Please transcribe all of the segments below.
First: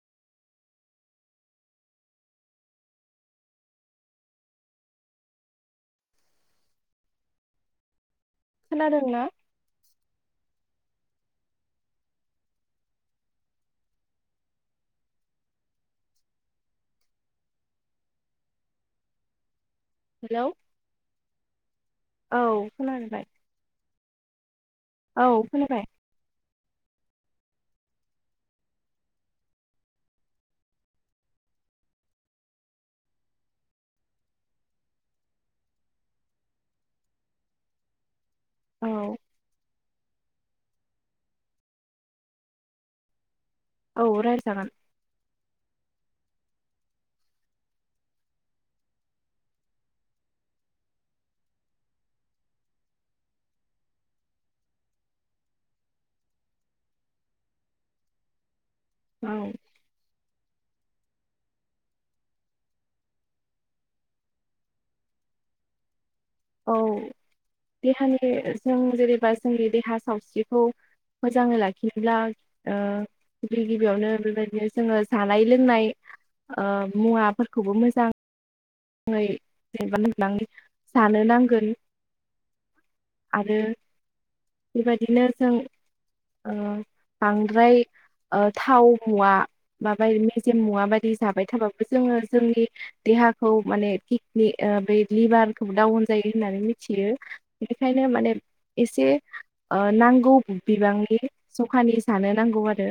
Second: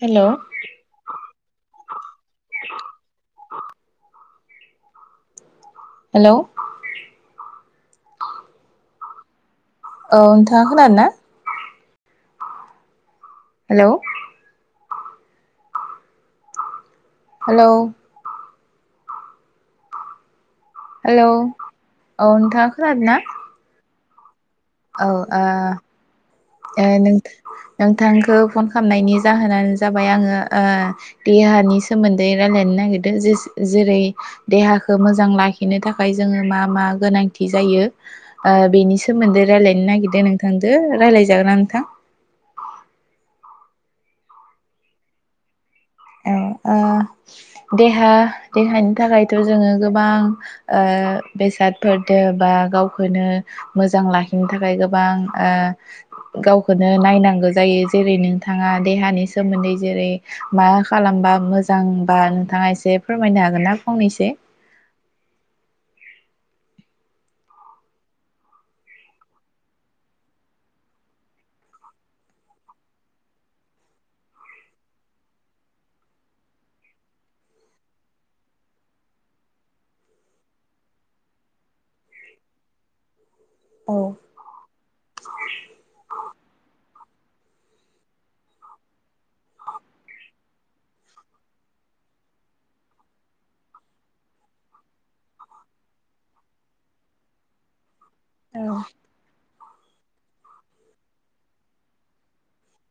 हेल' hello खोनादों ना। औ नोंथाङा खोनादों ना। हेल' हेलौ हेल' हेलौ औ नोंथाङा खोनादों ना। खोनाबाय औ आ ओ नोंथ नोंथांखौ फन खालामनायनि जाहोनानो जाबाय आङो ओ देहानि सोमोन्दै रायलायनो नागिरदों जे जेरै देहाखौ मोजां लाखिनो थाखाय जोङो मा - मा गोनांथि जायो। ओ बेनि औ सोमोन्दै रायजलायनो नागिरदों नोंथांजों रायलायजागोना नोंथां। औ रायलाय जागोन। औ ओ देहा देहानि थाखायथ' जोङो गोबां ओ बेसादफोरजों बा गावखौनो मोजां लाखिनो थाखाय गोबां ओ गावखौनो नायनांगौ जायो जेरै नों नोंथाङा देहानि औ सोमोन्दै जेरै मा खालामबा मोजांबा नोंथाङा एसे फोरमायनो हागोन ना फंनैसो औ देहानि जों जेनेबा जोंनि देहा सावस्रिखौ मोजाङै लाखिब्ला ओ गिबि गिबियावनो बेबायदिनो जोङो जानाय लोंनाय ओ मुवाफोरखौबो मोजां [unintelligible] जानो नांगोन आरो औ बेबायदिनो जों ओ बांद्राय ओ थाव मुवा माबाय मेजेम मुवा बायदि जाबाय थाबाबो जोङो जोंनि देहा खौ माने किकनि बे लिभारखौबो डाउन जायो होननानै मिथियो। बेखायनो माने एसे ओ नांगौ बिबांनि जखानि जानो नांगौ आरो।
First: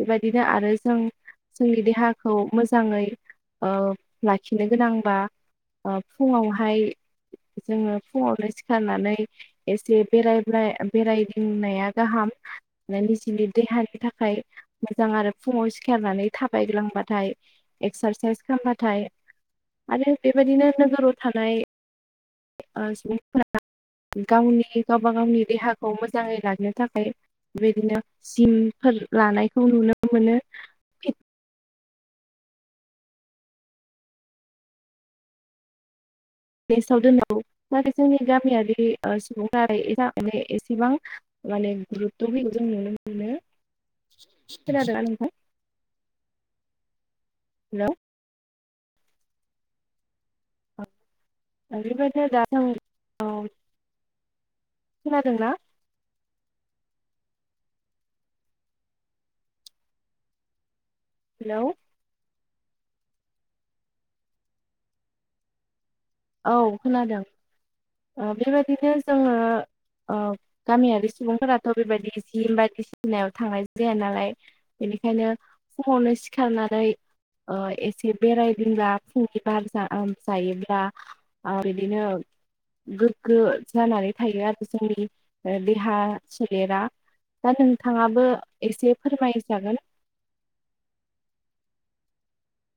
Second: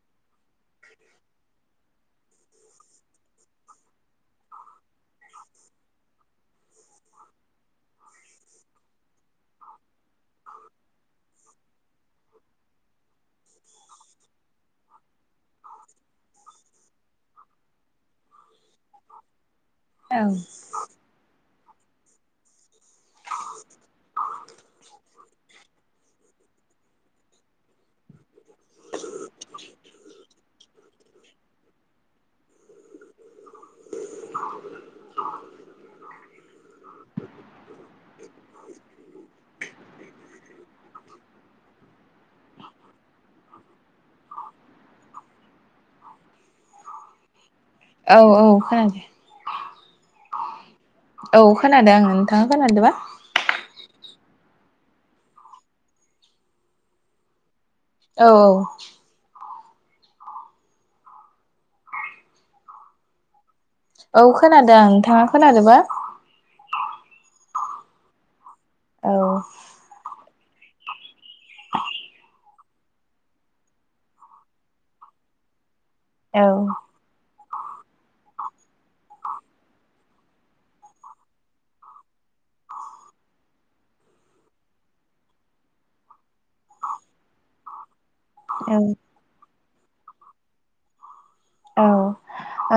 बेबायदिनो आरो जों जोंनि देहाखौ मोजाङै ओ लाखि लाखिनो गोनांबा अ' फुङावहाय जोङो फुङावनो सिखारनानै एसे बेराय बेरायदिंनाया गाहाम। निजिनि देहानि थाखाय मोजां आरो फुङाव सिखारनानै [unintelligible] एक्सारसाइस खालामबाथाय आरो बेबायदिनो नोगोराव थानाय ओ [unintelligible] गावनि गावबा गावनि देहाखौ मोजाङै लानो थाखाय बेबायदिनो जिम फोर लानायखौ नुनो मोनो। [inaudible] [unintelligible] नाथाय जोंनि गामियारि ओ सुबुंफोरा माने एसेबां माने गुरथ' होमो जों नुनो मोनो खोनादोंना नोंथां। हेलौ! औ-औ खोनादो। औ ओ खोनादो आङो बेबायदिनो दा नोंथाङा जों खोनादोबा? औ खोनादोंना? औ-औ। हेलौ! औ खोनादो नोंथाङा खोनादोबा? औ खोनादों ओ बेबायदिनो औ जोङो ओ। गामियारि सुबुंफोराथ' बेबायदि जिम बायदिसि। सिनायाव थांनाय जाया नालाय बेनिखायनो फुङावनो औ सिखारनानै। ओ एसे बेरायदोंब्ला फुंनि बार जा ओ जायोब्ला। आ बिदिनो‌‌। गोग्गो जानानै थायो आरो जोंनि ओ देहा सोलेरा। दा नोंथाङाबो औ एसे फोरमायजागोन। औ।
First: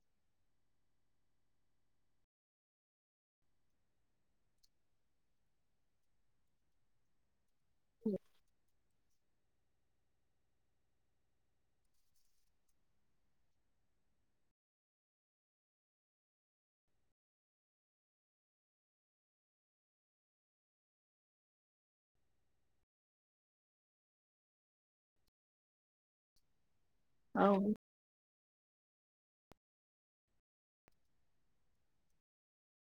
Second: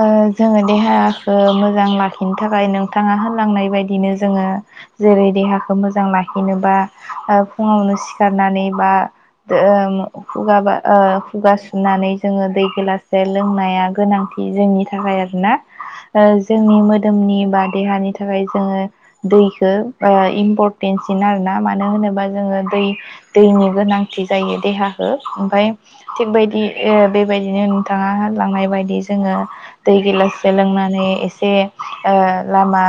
ओ जोङो देहाखो मोजां लाखिनो थाखाय नोंथाङा होनलांनाय बायदिनो जोङो। जेरै देहाखो मोजां लाखिनोबा फुङावनो सिखारनानै बा। ओ ओं खुगा बा ओ खुगा सुनानै जोङो दै गिलासे। लोंनाया गोनांथि जोंनि थाखाय आरोना। ओ जोंनि मोदोमनि बा देहानि थाखाय जोङो। दैखो ओ इम्परटेनसिन आरोना मानो होनोबा जोङो दै। दैनि गोनांथि जायो देहाखो ओमफाय थिग बादि ओ औ बेबायदिनो औ नोंथां। दा होनलांनाय बायदि जोङो। दै गिलाससे लोंनानै एसे ओ लामा।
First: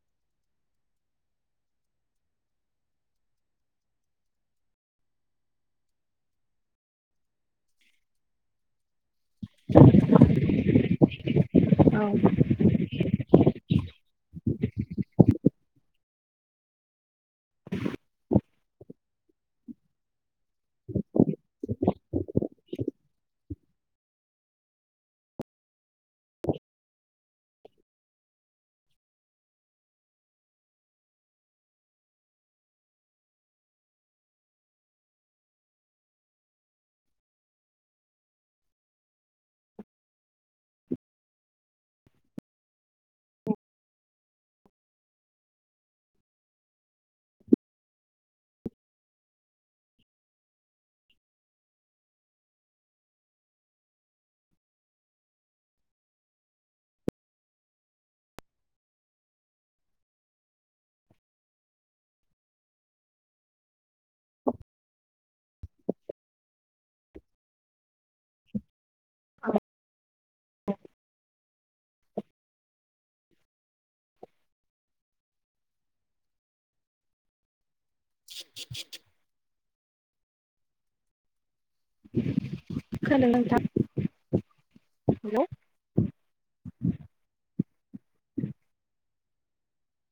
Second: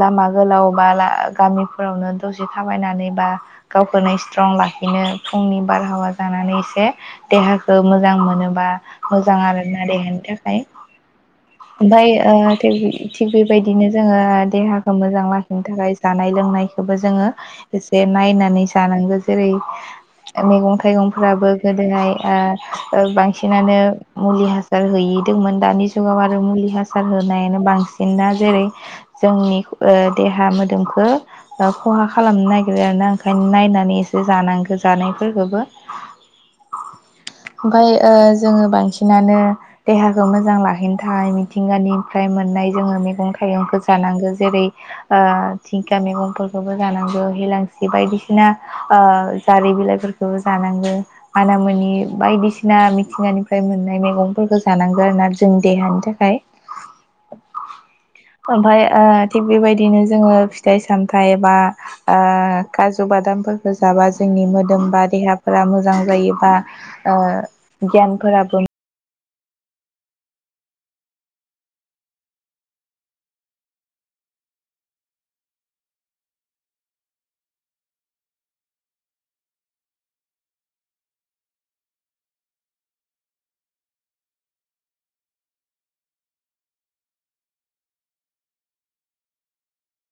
लामा गोलाव बा ला गामिफोरावनो दसे थाबायनानै बा। गावखौनो स्ट्रं लाखिनो फुंनि बारहावा जानानै एसे। देहाखो मोजां मोनोबा। मोजां आरो ना देहानि थाखाय ओमफाय ओ थि। थिग बेबायदिनो जोङो देहाखौ मोजां लाखिनो थाखाय जानाय लोंनायखोबो जोङो। एसे नायनानै जानांगो जेरै। मैगं-थाइगंफ्राबो गोदोहाय ओ बांसिनानो। मुलि, हासार होयैदोंमोन दानि जुगाव आरो मुलि, हासार होनायानो बांसिनना जेरै- जोंनि ओ देहा मोदोमखो। खहा खालामनो नागिरो आरोना ओंखायनो नायनानै एसे जानांगो जानायफोरखौबो। ओमफाय ओ जोङो बांसिनानो। देहाखो मोजां लाखिनो थाखाय मिथिंगानिफ्राय मोननाय जोङो मैगं-थाइगंखो जानांगो जेरै- ओ धिंखा मैगंफोरखोबो जानांगो हिलांसि बायदिसिना ओ जारि बिलाइफोरखो। खोबो जानांगो मानामुनि बायदिसिना मिथिंगानिफ्राय मोनना। मैंफोरखो जानांगोन आरोना जोंनि देहानि थाखाय। ओमफ्राय ओ थिग बेबायदिनो जोङो फिथाइ- सामथाइ बा। ओ‌ काजु बादामफोरखो जाबा जोंनि मोदोम बा देहाफोरा मोजां जायोबा। ओ गियानफोराबो। औ द खोनादोंना नोंथां हेलौ!